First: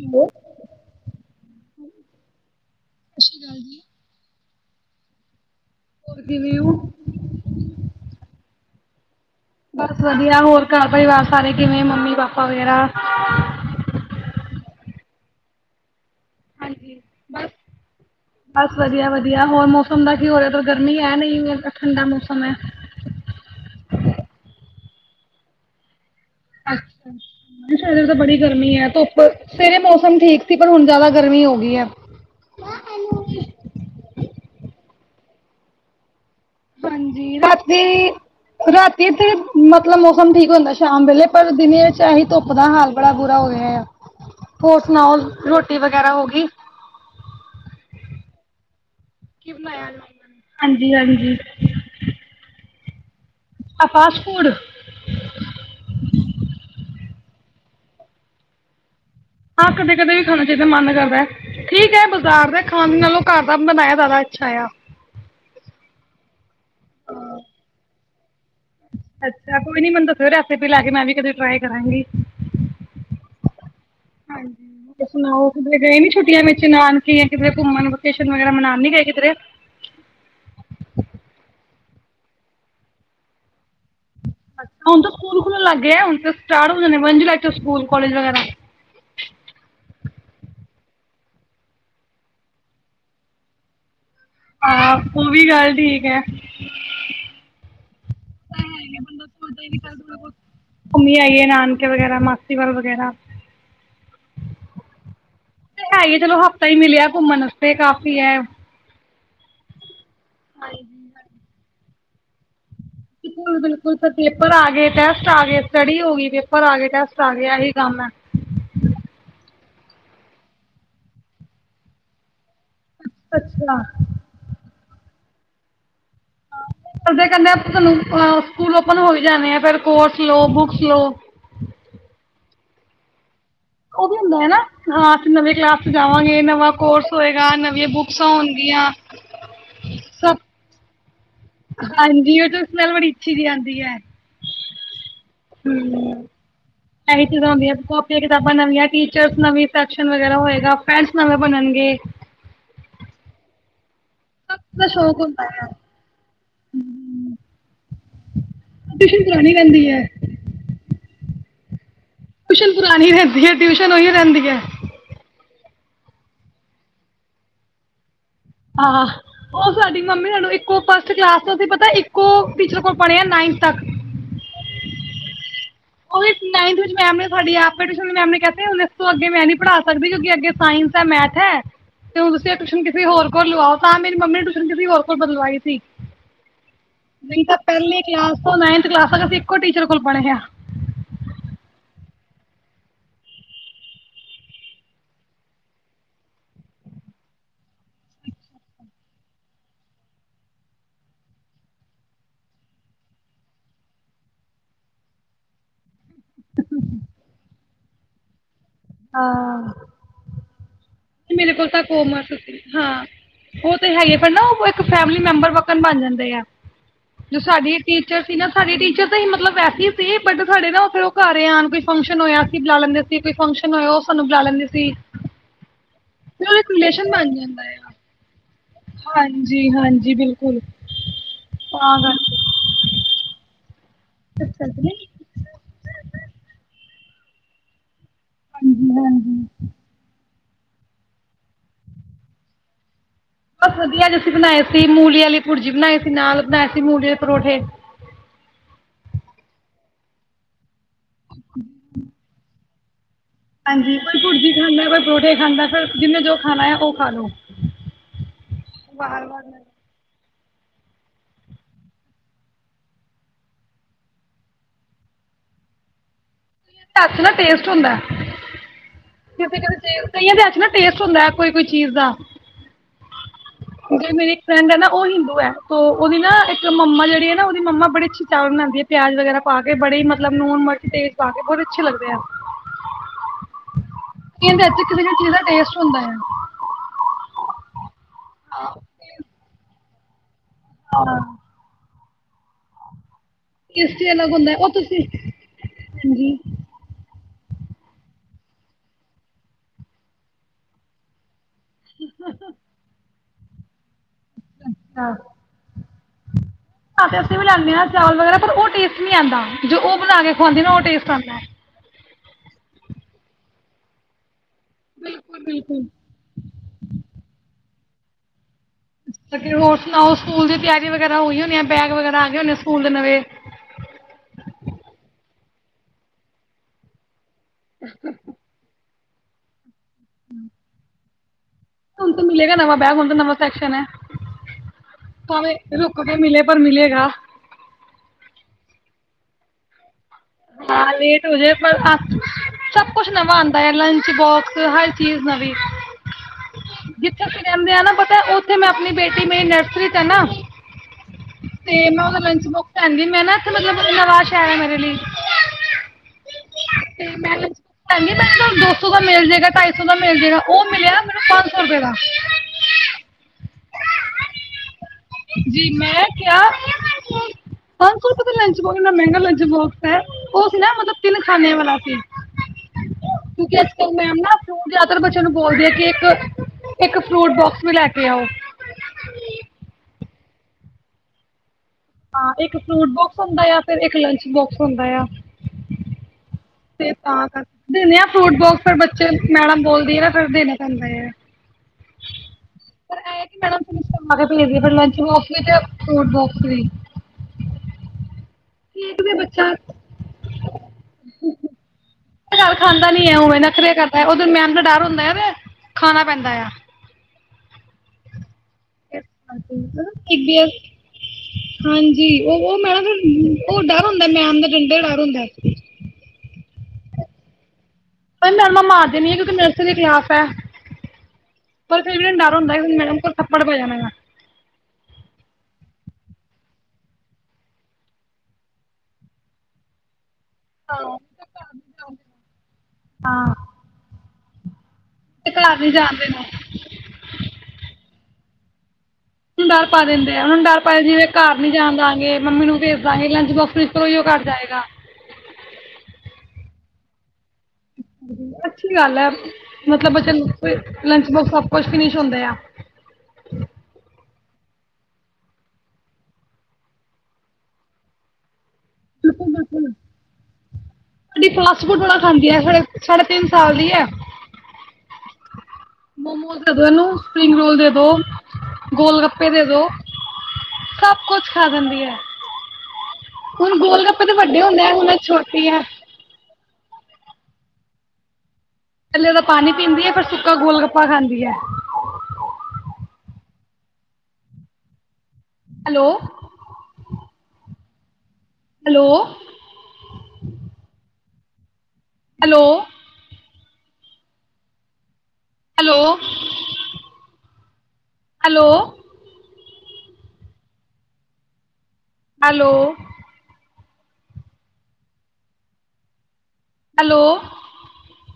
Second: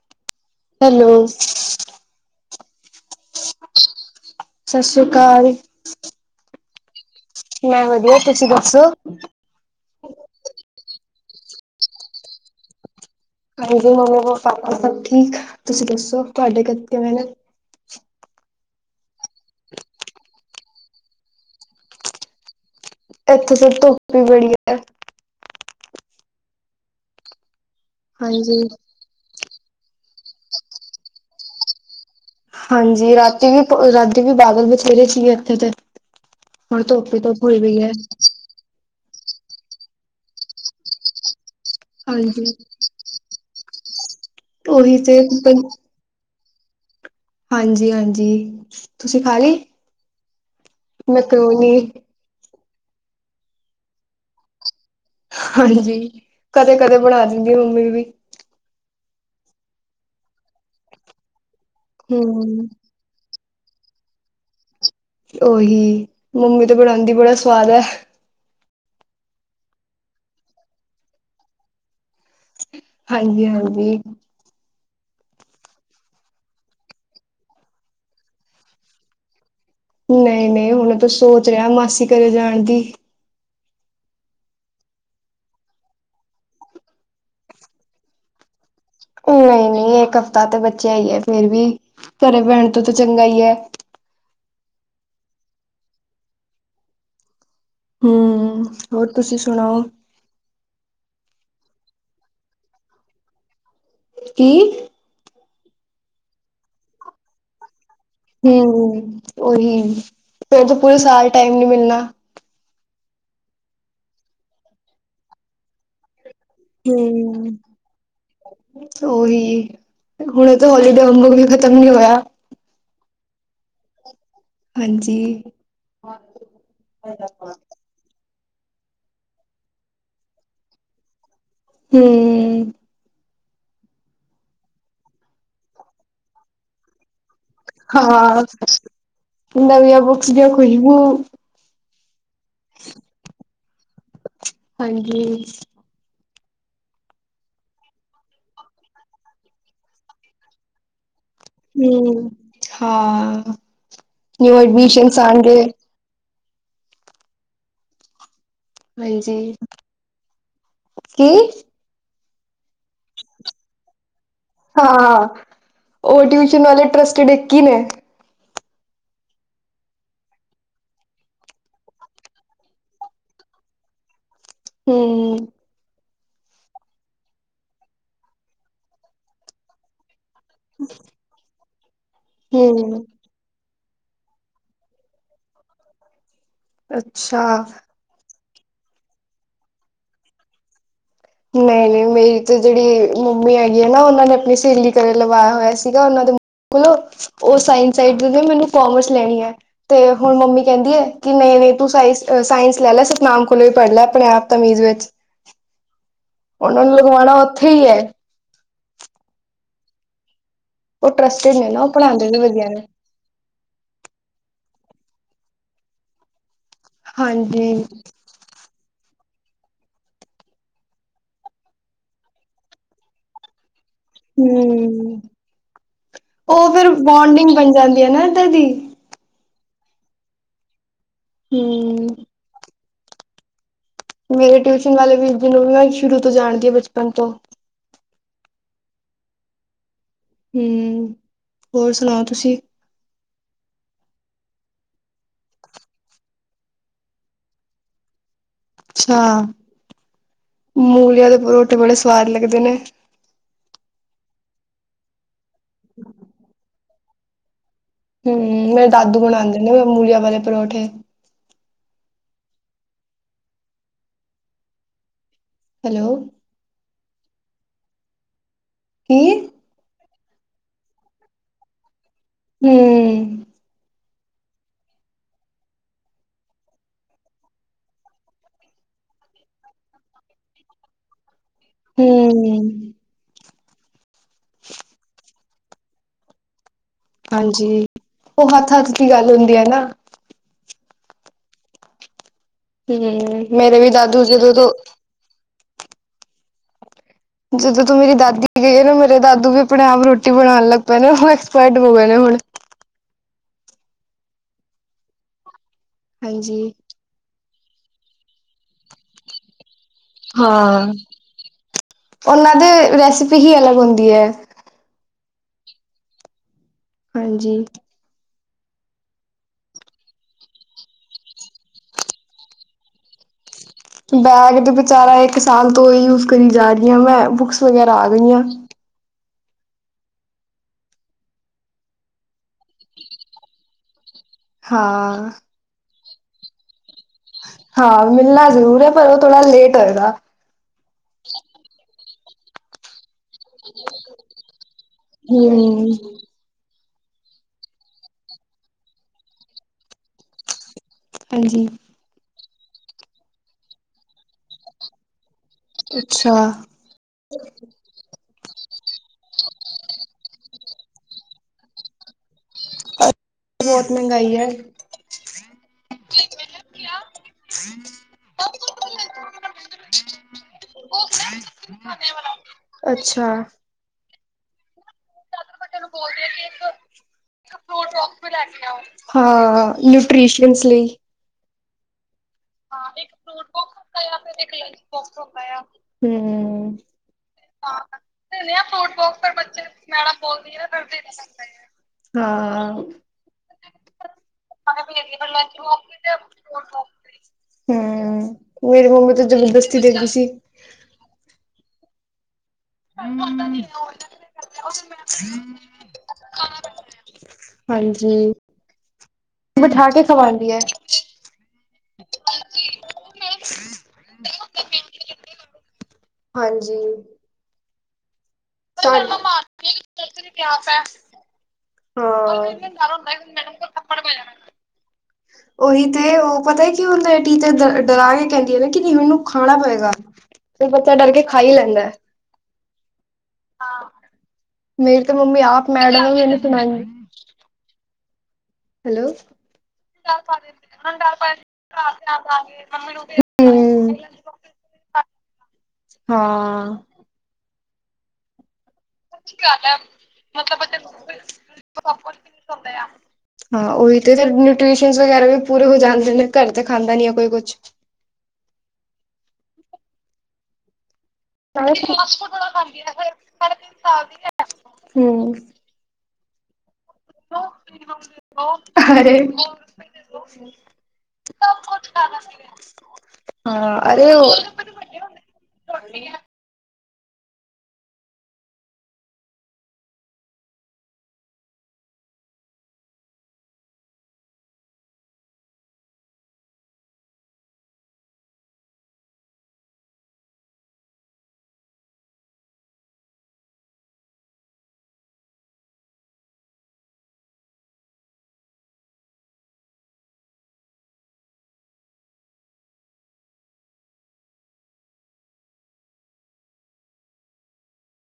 Hello. Hello. ਸਤਿ ਸ੍ਰੀ ਅਕਾਲ। ਹੋਰ ਕਿਵੇਂ ਹੋ? ਮੈਂ ਵਧੀਆ, ਤੁਸੀਂ ਦੱਸੋ? ਬਸ ਵਧੀਆ, ਹੋਰ ਘਰ ਪਰਿਵਾਰ ਸਾਰੇ ਕਿਵੇਂ ਮੰਮੀ ਪਾਪਾ ਵਗੈਰਾ? ਹਾਂਜੀ ਮੰਮੀ ਪਾਪਾ ਸਭ ਠੀਕ, ਤੁਸੀਂ ਦੱਸੋ? ਤੁਹਾਡੇ ਕਿ ਹਾਂਜੀ ਕਿਵੇਂ ਨੇ? ਬਸ ਬਸ ਵਧੀਆ-ਵਧੀਆ ਹੋਰ ਮੌਸਮ ਦਾ ਕੀ ਹੋ ਰਿਹਾ ਗਰਮੀ ਐ ਨੀ ਠੰਡਾ ਮੌਸਮ ਹੈ। ਇੱਥੇ ਤੇ ਧੁੱਪ ਵੀ ਬੜੀ ਹੈ। ਅੱਛਾ। ਸ਼ ਤਾਂ ਬੜੀ ਹਾਂਜੀ। ਗਰਮੀ ਹੈ ਧੁੱਪ ਸਵੇਰੇ ਮੌਸਮ ਠੀਕ ਸੀ ਪਰ ਹੁਣ ਜ਼ਿਆਦਾ ਗਰਮੀ ਹੋ ਗਈ ਹੈ। ਹਾਂਜੀ ਰਾਤੀ ਵੀ ਰਾਤੀ ਵੀ ਬਾਦਲ ਵਿੱਚ ਵਹਰੇ ਸੀਏ ਇੱਥੇ ਤੇ ਹੁਣ ਧੁੱਪ ਹੀ ਹਾਂਜੀ ਧੁੱਪ ਰਾ ਹੋਈ ਪਈ ਹੈ। ਰਾ। ਇੱਥੇ ਮਤਲਬ ਮੌਸਮ ਠੀਕ ਹੁੰਦਾ ਸ਼ਾਮ ਵੇਲੇ ਪਰ ਦੁਨੀਆਂ ਚ ਆਹੀ ਹਾਂਜੀ, ਧੁਪ ਦਾ ਹਾਲ ਬੜਾ ਬੁਰਾ ਹੋ ਗਿਆਹਾ ਆ। ਹੋਰ ਉਹੀ ਸੁਣਾਓ ਤੇ ਪੰ ਰੋਟੀ ਵਗੈਰਾ ਹੋ ਗਈ। ਹਾਂਜੀ ਹਾਂਜੀ। ਕਿ ਲ। ਮੋਨੀ। ਆ ਫਾਸਟ ਫੂਡ। ਹਾਂਜੀ ਕਦੇ ਕਦੇ ਬਣਾ ਦਿੰਦੀ ਮੰਮੀ ਵੀ। ਹਾਂ ਕਦੇ ਕਦੇ ਵੀ ਖਾਣਾ ਚਾਹੀਦਾ ਮਨ ਕਰਦਾ। ਠੀਕ ਹੈ ਬਾਜ਼ਾਰ ਦੇ ਹੂੰ, ਖਾਣ ਨਾਲੋਂ ਘਰ ਦਾ ਬਨਾਇਆ ਜ਼ਿਆਦਾ ਅੱਛਾ ਆ। ਉਹੀ ਮੰਮੀ ਤੇ ਬਣਾਉਂਦੀ ਬੜਾ ਸਵਾਦ ਹੈ। ਅੱਛਾ ਕੋਈ ਨੀ ਮੈਨੂੰ ਦੱਸਓ ਰੈਸਪੀ ਲਾ ਕੇ ਮੈਂ ਵੀ ਕਦੇ ਟਰਾਈ ਕਰਾਂਗੀ। ਹਾਂਜੀ ਹਾਂਜੀ, ਹਾਂਜੀ ਸੁਣਾਓ ਕਿਧਰੇ ਗਏ ਨੀ ਛੁੱਟੀਆਂ ਵਿੱਚ ਨਾਨਕੀਆਂ ਕਿਧਰੇ ਘੁੰਮਣ ਵਕੇਸ਼ਨ ਵਗੈਰਾ ਮਨਾਣ ਨੀ ਗਏ ਕਿਧਰੇ ਨਹੀ ਨਹੀਂ ਹੁਣ ਤਾਂ ਸੋਚ ਰਿਹਾ ਮਾਸੀ ਘਰੇ ਜਾਣ ਦੀ ਅੱ ਹੁਣ ਤ ਸਕੂਲ ਖੁਲਣ ਲੱਗ ਗ ਹੁਣ ਸਟਾਰਟ ਹੋ ਜਾਣੇ ਜੁਲਾਈ ਤੋਂ ਸਕੂਲ ਕਾਲਜ ਵਗੈਰਾ ਨਹੀਂ ਇੱਕ ਹਫ਼ਤਾ ਤੇ ਬੱਚੇ ਆਈ ਹੈ ਫੇਰ ਵੀ ਘਰੇ ਬੈਣ ਤੋਂ ਤਾਂ ਚੰਗਾ ਹੀਈ ਹੈ। ਆਹ ਉਹ ਵੀ ਗੱਲ ਠੀਕ ਹੈ। ਹੈ ਹਮ ਨ ਹੋਰ ਬੰਦਾ ਤੁਸੀਂ ਦਾ ਹੀ ਨ ਸੁਣਾਓ ਕੋ ਘੁੰਮੀ ਆਈਏ। ਨਾਨਕੇ ਵਗੈਰਾ ਮਾਸੀ ਵਾਲ ਵਗੈਰਾ ਕੀ, ਹੈ ਹੀ ਹੈ ਚਲੋ ਹਫ਼ਤਾ ਹੀ ਮਿਲਿਆ ਘੁੰਮਣ ਵਾਸਤੇ ਕਾਫੀ ਹੈ ਹੂੰ-ਹੂੰ ਉਹੀ ਫੇਰ ਤੋਂ ਪੂਰੇ ਸਾਲ ਟਾਈਮ ਨੀ ਮਿਲਣਾ। ਬਕੁਲ ਬਿਲਕੁਲ ਪੇਪਰ ਆ ਗਏ ਟੈਸਟ ਆ ਗਏ ਸਟੱਡੀ ਹੋ ਗਈ। ਆ ਗਏ ਟੈਸਟ ਆ ਗਏ ਇਹੀ ਕੰਮ ਹੈ ਹੂੰ ਹੀ ਹੁਣ ਇਹ ਤਾਂ ਹੋਲੀਡੇ ਵੀ ਖ਼ਤਮ ਨੀ ਹੋਇਆ। ਅੱਛ ਅੱਛਾ ਹਾਂਜੀ ਉਹਦੇ ਕ ਤੁਹਨੂੰ ਅਹ, ਸਕੂਲ ਓਪਨ ਹੋ ਵੀ ਜਾਂਣੇ ਆ ਫਿਰ ਕੋਰਸ ਲੋ ਬੁੱਕਸ ਲੋਓ। ਹੂੰ ਉਹ ਵੀ ਹੁੰਦਾ ਹੈਾ ਹਾਂ ਅਸੀਂ ਨਵੇਂ ਕਲਾਸ ਚ ਜਾਵਾਂਗੇ ਨਵਾਂ ਕੋਰਸ ਹੋਏਗਾ। ਨਵੀਆਂ ਬੁੱਕਸਾਂ ਹਾਂ ਹੋਣਗੀਆਂ ਨਵੀਆ ਬੁੱਕਸ ਸਭ ਦੀ ਖੁਸ਼ਬੂ ਹਾਂਜੀ ਉਹ ਤੇ ਸਮੈਲ ਬੜੀ ਅੱਛੀ ਜੀ ਆਦੀ ਐ। ਹਾਂਜੀ ਇਹੀ ਚੀਜ਼ਾਂ ਹੁੰਦੀਆਂ ਕਾਪੀਆਂ ਕਿਤਾਬਾਂ ਨਵੀਆਂ ਟੀਚਰਸ ਨਵੀਂ ਸੈਕਸ਼ਨ ਵਗੈਰਾ ਹੋਏਗਾ ਨਵੇਂ ਬਣਨਗੇ ਹੂੰ ਹਾਂ ਨਿਉ ਸਭ ਦਾ ਐਡਮਿਸ਼ਨ ਸ਼ੌਕ ਹੁੰਦਾ ਆਣਗੇ। ਹੈ ਟਿਊਸ਼ਨ ਹਾਂਜੀ ਕਰਣੀ ਪੈਂਦੀ ਹੈ। ਕੀ ਟਿਊਸ਼ਨ ਪੁਰਾਣੀ ਰਹਿੰਦੀ ਹੈ ਟਿਊਸ਼ਨ ਉਹੀ ਰਹਿੰਦੀ। ਆ ਹੈ ਹਾਂ ਉਹ ਟਿਊਸ਼ਨ ਵਾਲੇ ਟਰਸਟਡ ਇੱਕ ਹੀ ਨੇ ਆਹੋ ਉਹ ਸਾਡੀ ਮੰਮੀ ਸਾਨੂੰ ਇੱਕੋ ਫਸਟ ਕਲਾਸ ਤੋਂਂ ਪਤਾ ਇੱਕੋ ਟੀਚਰ ਕੋਲ ਪੜ੍ਹੇ ਆ ਨਾਈਨਥ ਤੱਕ ਹੂੰ ਉਹੀ ਮੈ ਆਪ ਹਣ ਇਸ ਤੋਂ ਅੱਗੇ ਮੈਂ ਨਹੀਂ ਪੜ੍ਹਾ ਸਕਦੀ ਕਿਉਕਿ ਸਾਇੰਸ ਹੈ ਮੈਥ ਹੈ। ਤੇ ਹੁਣ ਤੁਸੀਂ ਟਿਸ਼ਨ ਹਮ ਕਿਸੇ ਹੋਰ ਕੋਲ ਲਗਾਓ, ਤਾਂ ਮੇਰੀ ਮੰਮੀ ਨੇ ਟਊਸ਼ਨ ਕਿੇ ਹੋਰ ਕੋਲ ਬਦਲਵਾਈ ਸੀ ਅੱਛਾ ਨਹੀਂ ਤਾਂ ਪਹਿਲੀ ਕਲਾਸ ਉਹ ਨਾਈਨਥ ਕਲਾਸ ਤੱਕ ਅਸੀਂ ਇੱਕੋ ਟੀਚਰ ਕੋਲ ਪੜੇ ਆ ਨਹੀਂ ਨਹੀਂ ਮੇਰੀ ਤੇ ਜਿਹੜੀ ਮੰਮੀ ਹੈਗੀ ਹੈ ਨਾ ਉਹਨਾਂ ਨੇ ਆਪਣੀ ਸਹੇਲੀ ਘਰੇ ਲਵਾਇਆ ਹੋਇਆ ਸੀਗਾ ਉਹਨਾਂ ਦੇ ਕੋਲੋਂ ਉਹ ਸਾਇ ਸ ਮੈਨੂੰ ਕਾਮਰਸ ਲੈਣੀ ਹੈ ਤੇ ਹੁਣ ਮੰਮੀ ਕਹਿੰਦੀ ਹੈ ਕਿ ਨਹੀਂ ਨਹੀਂ ਤੂੰ ਸਾਇ ਸਾਇੰਸ ਲੈ ਲੈ ਸਤਨਾਮ ਕੋਲੋਂ ਵੀ ਪੜ੍ਹ ਲੈ ਆਪਣੇ ਆਪ ਤਮੀਜ਼ ਵਿੱਚ ਉਹਨਾਂ ਨੂੰ ਲਗਵਾਉਣਾ ਉੱਥੇ ਹੀ ਹੈ ਹਾਂ ਉਹ ਮੇਰੇ ਟਰਸਟਡ ਕੋਲ ਨੇ ਨਾ ਤੱਕ ਉਹ ਕੋਮਾ ਪੜ੍ਹਾਉਂਦੇ ਵੀ ਸੀ ਵਧੀਆ ਨੇ ਹਾਂ ਉਹ ਤੇ ਹੈਗੇ ਪਰ ਨਾ ਉਹ ਇੱਕ ਫੈਮਿਲੀ ਮੈਂਬਰ ਵਾਕਣ ਬਣ ਜਾਂਦੇ ਆ ਜੋ ਹਾਂਜੀ ਸਾਡੀ ਹਮ ਟੀਚਰ ਸੀ ਨਾ ਸਾਡੇ ਟੀਚਰ ਤਾਂ ਹੀ ਮਤਲਬ ਵੈਸੇ ਹੀ ਸੀ ਬਟ ਸਾਡੇ ਨਾ ਉ ਫੇ ਉਹ ਘਰ ਆਉਣ ਕੋਈ ਫੰਕਸ਼ਨ ਹੋਇਆ ਸੀਂ ਬੁਲਾ ਲੈਂਦੇ ਸੀ ਕੋਈ ਫੰਕਸ਼ਨ ਹੋਇਆ ਉਹ ਸਾਨੂੰ ਬੁਲਾ ਲੈਂਦੀ ਸੀ ਉਹ ਫੇਰ ਬੋਂਡਿੰਗ ਬਣ ਜਾਂਦੀ ਹੈ ਨਾ ਫਿਰ ਦੀ ਹਾਂ ਹਾਂਜੀ ਹਾਂਜੀ ਬਿਲਕੁਲ ਹੂੰ ਤਾਂ ਕਰਕੇ ਮੇਰੇ ਟਿਊਸ਼ਨ ਵਾਲੇ ਵੀਰ ਜੀ ਨੂੰ ਵੀ ਮੈਂ ਸ਼ੁਰੂ ਤੋਂ ਜਾਣਦੀ ਬਚ ਪਰ ਤੋਂ ਹੂੰ ਹੂੰ ਹੂੰ ਹੂੰ ਹੋਰ ਸੁਣਾਓ ਤੁਸੀਂ ਬਸ ਵਧੀਆ ਅੱਜ ਅਸੀਂ ਬਣਾਏ ਸੀ ਮੂਲੀ ਵਾਲੀ ਭੁਰਜੀ ਬਣਾਈ ਸੀ ਨਾਲ ਬਣਾਏ ਸੀ ਮੂਲੀ ਦੇ ਪਰੌਠੇ ਆਹ ਮੂਲੀਆਂ ਦੇ ਪਰੋਠੇ ਬੜੇ ਸਵਾਦ ਲੱਗਦੇ ਨੇ ਹਾਂਜੀ ਕੋਈ ਭੁਰਜੀ ਖਾਂਦਾ ਕੋਈ ਪ੍ਰੋਠੇ ਖਾਂਦਾ ਫਿਰ ਜਿਵੇਂ ਜੋ ਖਾਣਾ ਆ ਉਹ ਖਾ ਲਓ ਹਮ ਮੇਰੇ ਦਾਦੂ ਬਣ ਆਉਂਦੇ ਨੇ ਮੂਲੀਆਂ ਵਾਲੇ ਪਰੌਠੇ ਹੈਲੋ ਨਾ ਟੇਸਟ ਹੁੰਦਾ ਕੀ? ਕਿਉਂਕਿ ਜਦੋਂਂ ਟੇਸਟ ਕਈਆਂ ਦੇ ਹੱਥ ਨਾ ਟੇਸਟ ਹੁੰਦਾ ਹੈ ਕੋਈ ਕੋਈ ਚੀਜ਼ ਦਾ ਹੂੰ ਕਿ ਮੇਰੀ ਇੱਕ ਫਰੈਂਡ ਹੈ ਨਾ ਉਹ ਹਿੰਦੂ ਹੈ ਤੇ ਉਹਦੀ ਨਾ ਇੱਕ ਮੰਮਾ ਜਿਹੜੀ ਹੈ ਨਾ ਉਹਦੀ ਮੰਮਾ ਬੜੀ ਅੱਛੀ ਚਾਵਲ ਬਣਾਉਦੀਏ ਪਿਆਜ ਵਗੈਰਾ ਪਾ ਕੇ ਬੜੇ ਹੀ ਮਤਲਬ ਲੂਣ ਮਿਰਚ ਤੇਜ਼ ਪਾ ਕੇ ਬਹੁਤ ਅੱਛੇ ਲੱਗਦੇ ਆ ਹਮ ਕਈਆ ਦੇ ਅੱਛੇ ਟੈਸਟ ਹੁੰਦਾ ਆ ਹਾਂਜੀ ਉਹ ਹੱਥ ਹੱਥ ਕੀ ਗੱਲ ਹੁੰਦੀ ਹੈ ਨਾ ਹਾਂ ਹੂੰ ਮੇਰੇ ਵੀ ਟੇਸਟ ਹੀ ਦਾਦੂ ਅਲੱਗ ਜ ਦੋ ਹੁੰਦਾ ਹੈ। ਦੋ ਉਹ ਤੁਸੀਂ ਹਾਂਜੀ ਜਦੋਂ ਤੂੰ ਮੇਰੀ ਦਾਦੀ ਗਈ ਆ ਨਾ ਮੇਰੇ ਦਾਦੂ ਵੀ ਆਪਣੇ ਆਪ ਰੋਟੀ ਬਣਾਉਣ ਲੱਗ ਪਏ ਨੇ ਫੈਟ ਬੋ ਗਏ ਨੇ ਹੁਣ ਅੱਛਾ ਅੱਛਾ ਹਾਂ ਹ ਤੇ ਅਸੀਂ ਵੀ ਲੈਣਾ ਚਾਵਲ ਵਗੈਰ ਪਰ ਉਹ ਟੇਸਟ ਨੀ ਆਉਂਦਾ ਜੋ ਉਹ ਬਣਾ ਕੇ ਖਵਾਉਂਦੀ ਨਾ ਉਹ ਹਾਂ। ਟੇਸਟ ਆਉਂਦਾ ਉਹਨਾਂ ਦੇ ਰੈਸਪੀ ਹੀ ਅਲੱਗ ਹੁੰਦੀ ਹੈ ਬਿਲਕੁਲ ਬਿਲਕੁਲ ਹਾਂਜੀ ਹੋਰ ਸੁਣਾਓ ਸਕੂਲ ਦੀ ਤਿਆਰੀ ਵਗੈਰਾ ਹੋ ਗਈ ਹੋਣੀ ਬੈਗ ਵਗੈਰਾ ਆ ਗਏ ਹੋਣੇ ਸਕੂਲ ਦੇ ਨਵੇਂ ਬੈਗ ਤੇ ਵਿਚਾਰਾ ਇੱਕ ਸਾਲ ਤੋਂ ਹੀ ਯੂਜ ਕਰੀ ਜਾ ਰਹੀ ਹਾਂ ਮੈਂ। ਬੁੱਕਸ ਵਗੈਰਾ ਆ ਗਈਆਂ। ਹਮ [inaudible] ਹੁਣ ਤਾਂ ਮਿਲੇਗਾ ਨਵਾਂ ਬੈਗ ਹੁਣ ਤਾਂ ਨਵਾਂ ਸੈਸ਼ਨ ਹੈ। ਹਾਂ ਕ [inaudible] ਮਿਲੇ ਪਰ ਮਿਲੇਗਾ ਹਾਂ ਮਿਲਣਾ ਜ਼ਰੂਰ ਹੈ ਪਰ ਉਹ ਥੋੜਾ ਲੇਟ ਹੋਏਗਾ। ਹਾਂ ਲੇਟ ਹੋ ਜਾੇ ਪਰ ਸਭ ਕੁਛ ਨਵਾਂ ਆਉਂਦਾ ਆ ਲੰਚ ਬੋਕਸ ਹਰ ਚੀਜ਼ ਨਵੀਂ ਹਮ ਜਿੱਥੇ ਤੁਸੀਂ ਰਹਿੰਦੇ ਆ ਨਾ ਪਤਾ ਉੱਥੇ ਮੈਂ ਆਪਣੀ ਬੇਟੀ ਮੇਰੀ ਨਰਸਰੀ ਚ ਹੈ ਨਾ ਹਾਂਜੀ ਤੇ ਮੈਂ ਉਹਦਾ ਲੰਚ ਬੋਕਸ ਕਹਿੰਦੀ ਮੈਂ ਨਾ ਇੱਥੇ ਮਤਲਬ ਨਵਾਂ ਸ਼ਹਿਰ ਹੈ ਮੇਰੇ ਲਈ। ਅੱਛਾ! ਤੇ ਮੈਂ ਕਹਿੰਦੇ ਨੂੰ ਦੋ ਸੌ ਦਾ ਮਿਲ ਜੇਗਾ ਢਾਈ ਸੌ ਦਾ ਮਿਲ ਜਗਾ ਉਹ [inaudible] ਮਿਲਿਆ ਮੈਨੂੰ ਪੰਜ ਸੌ ਰੁਪਏ ਦਾ ਬਹੁਤ ਮਹਿੰਗਾਈ ਹੈ। ਜੀ ਮੈਂ ਕਿਆ ਪੰਜ ਸੌ ਰੁਪਏ ਦਾ ਲੰਚ ਬੋਕਸ ਇੰਨਾ ਮਹਿੰਗਾ ਲੰਚ ਬੋਕਸ ਹੈ ਉਹ ਸੀ ਨਾ ਮਤਲਬ ਤਿੰਨ ਖ਼ਾਨਿਆਂ। ਵਾਲਾ ਸੀ ਅੱਛਾ ਕਿਉਂਕਿ ਅੱਜ ਕੱਲ ਮੈਮ ਨਾ ਫਰੂਟ ਜ਼ਿਆਦਾਤਰ ਬੱਚਿਆਂ ਨੂੰ ਬੋਲਦੇ ਆ ਕਿ ਇੱਕ ਇੱਕ ਫਰੂਟ ਬੋਕਸ ਵੀ ਲੈ ਕੇ ਆਓ। ਪੇਸ਼ਸਸ਼ ਲਈ [inaudible] ਹਾਂ ਇੱਕ ਹਾਂ ਫਰੂਟ ਇੱਕ ਬਾਕਸ ਹੁੰਦਾ ਫਰੂਟ ਆ ਬੌਕਸ ਫਿਰ ਇੱਕ ਹੁੰਦਾ ਆ, ਲੰਚ ਤੇ ਇੱਕ ਬਾਕਸ ਲੰਚ ਬੌਕਸ ਹੁੰਦਾ ਆ, ਹਮ। ਤੇ ਤਾਂ ਕਰਕੇ ਦੇਨੇਆ ਫਰੂਟ ਬੌਕ੍ਸ ਪਰ ਬੱਚੇ, ਮੈਡਮ ਬੋਲਦੀ ਏ ਨਾ ਫੇਰ ਦੇਨੇ ਪੈਂਦੇ ਐਂ, ਹਾਂ ਪਰ ਲੰਚ ਬੌਕ੍ਸ ਵੀ ਤੇ, ਫਰੂਟ ਬੌਕਸ ਵੀ। ਹਮ ਮੇਰੀ ਠੀਕ ਮੰਮੀ ਵੀ ਤੇ ਬੱਚਾ ਜਬਰਦਸਤੀ ਦਿੰਦੀ ਸੀ। ਤੇ ਨਾਲੇ ਖਾਂਦਾ ਨੀ ਹੈ, ਉਵੇਂ ਨੱਖਰੇ ਕਰਦਾ ਹੈ, ਉਹ ਤੇ ਮੈਮ ਦਾ ਡਰ ਹੁੰਦਾ ਏ ਤੇ ਖਾਣਾ ਪੈਂਦਾ ਆ। ਹਾਂਜੀ [inaudible] ਬਿਠਾ ਕੇ ਖਵਾਉਂਦੀ ਹੈ ਹਾਂਜੀ ਉਹ ਉਹ ਮੈਡਮ ਜੀ ਉਹ ਡਰ ਹੁੰਦਾ ਏ ਮੈਮ ਦੇ ਡੰਡੇ ਡਰ ਹੁੰਦਾ ਏ। ਜੀ ਪਰ ਮੈਡਮਾਂ ਮਾਰਦੇ ਨੀਂ ਆ ਕਿਉਂਕਿ ਨਰਸਰੀ ਕਲਾਸ ਹੈ, ਪਰ ਫਿਰ ਵੀ ਨਾ ਡਰ ਔਰ ਹੁੰਦਾ ਕਿਉਂਕਿ ਮੈਡਮ ਕੋਲ ਥੱਪੜ ਪੈ ਜਾਨਾ ਹੈਗਾ। ਉਹੀ ਤੇ ਉਹ ਪਤਾ ਏ ਕੀ ਹੁੰਦਾਏ ਟੀਚਰ ਡ ਡਰਾ ਕੇ ਕਹਿੰਦੀਆ ਨੇਂ ਕਿਉਂਕੀ ਉਹਨਾਂ ਨੂੰ ਖਾਣਾ ਪਏਗਾ। ਤੇ ਬੱਚਾ ਹਾਂ ਡਰ ਕੇ ਖਾ ਈ ਲੈਂਦਾ ਐ, ਹਾਂ। ਮੇਰੀ ਤੇ ਮੰਮੀ ਘਰ ਆਪ ਨਹੀਂ ਜਾਣ ਮੈਡਮ ਏ, ਦੇਣਾ ਮੈਨੂੰ ਹੁਣ ਸੁਣਾਏਗੀ। ਡਰ ਪਾ ਦਿੰਦੇ ਐਂ, ਉਹਨੂੰ ਡਰ ਪਾਇਆ ਜਿਵੇਂ ਘਰ ਨੀ ਜਾਣ ਦਿਆਂਗੇ, ਮੰਮੀ ਨੂੰ ਭੇਜ ਦਿਆਂਗੇ, ਲੰਚ ਬੋਕਸ ਵਿੱਚੋ ਹੂੰ ਓਹਿਓ ਘਰ ਜਾਏਗਾ। ਹਾਂ [unintelligible] ਅੱਛੀ ਗੱਲ ਮਤਲਬ ਬੱਚੇ ਲੰਚ ਏ ਬਾਕਸ ਸਭ ਕੁਝ ਫਿਨਿਸ਼ ਹੁੰਦੇ ਆ [inaudible] ਹਾਂ ਓਹੀ ਤੇ [unintelligible] ਟਿਊਸ਼ਨ ਵਗੈਰਾ ਵੀ ਪੂਰੇ ਹੋ ਜਾਂਦੇ ਨੇ, ਘਰ ਤੇ ਖਾਂਦਾ ਨੀ ਹੈ ਕੋਈ ਕੁਛ। [unintelligible] [unintelligible] ਫੂਡ ਬੜਾ ਫਾਸਟ ਫੂਡ ਖਾਂਦੀ ਹੈ ਬੜਾ ਸਾਡੇ ਖਾਦੀ ਐ ਸਾਢੇ ਸਾਡੇ ਸਾਲ ਦੀ ਤਿੰਨ ਹੈ ਸਾਲ ਦੀ ਐ, ਹੰ। ਮੋਮੋਜ਼ [unintelligible] ਸਪਰਿੰਗ ਰੋਲ ਦੇ ਦੋ, ਗੋਲ ਅਰੇ ਗੱਪੇ ਦੇ ਦੋ, ਸਭ ਕੁਛ ਖਾ ਜਾਂਦੀ ਹੈ, ਹੁਣ ਹਾਂ ਗੋਲ ਗੱਪੇ ਅਰੇ ਤੇ ਉਹ ਵੱਡੇ ਹੁੰਦੇ ਏਂ ਹੁਣ ਇਹ ਛੋਟੀ ਐ। ਪਹਿਲੇ ਤੇ ਪਾਨੀ ਪੀਂਦੀ ਹੈ ਫਿਰ ਸੁੱਕਾ ਗੋਲ ਗੱਪਾ ਖਾਂਦੀ ਐ। Hello, hello, hello, hello, hello, hello, hello,